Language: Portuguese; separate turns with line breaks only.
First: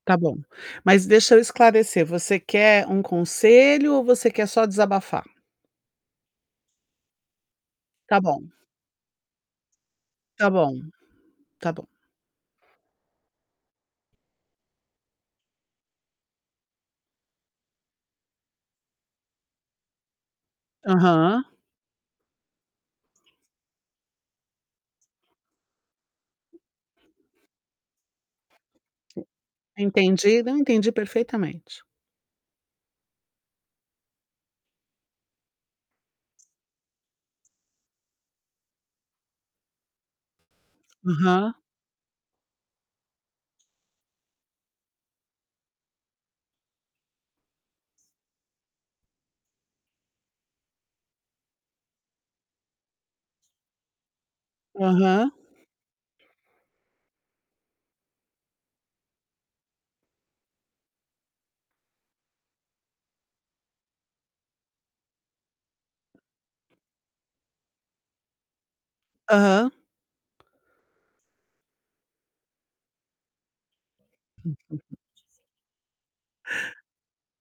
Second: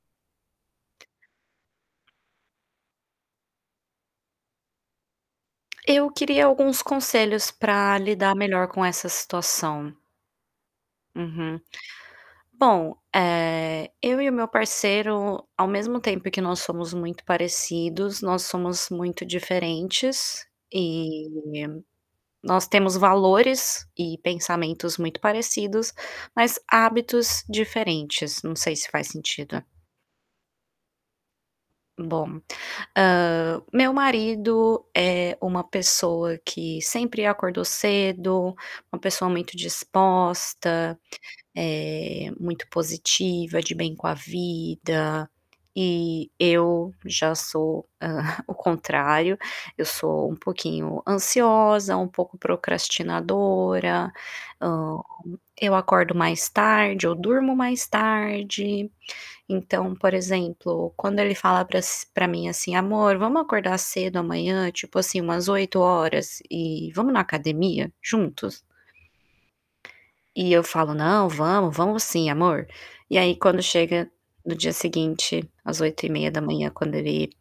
Tá bom. Mas deixa eu esclarecer, você quer um conselho ou você quer só desabafar?
Eu queria alguns conselhos para
Tá
lidar
bom.
melhor com essa situação.
Tá bom,
Uhum.
tá bom.
Bom, eh, eu e o meu parceiro, ao mesmo tempo que nós somos muito parecidos, nós somos muito diferentes. E
Aham.
nós temos valores e pensamentos muito parecidos, mas hábitos diferentes, não sei se faz sentido.
Entendi. Não, entendi perfeitamente.
Bom, hã meu marido é uma pessoa que sempre acordou cedo, uma pessoa muito disposta,
Aham.
eh, muito positiva, de bem com a vida, e eu já sou, hã, o contrário, eu sou um pouquinho ansiosa, um pouco procrastinadora, hã,
Aham.
eu acordo mais tarde, eu durmo mais tarde, então, por exemplo, quando ele fala para as pra mim, assim: "Amor, vamos acordar cedo amanhã, tipo assim, umas 8h e vamos na academia juntos?"
Aham.
E eu falo: "Não, vamos. Vamos sim, amor". E aí, quando chega no dia seguinte, às 8h30, quando ele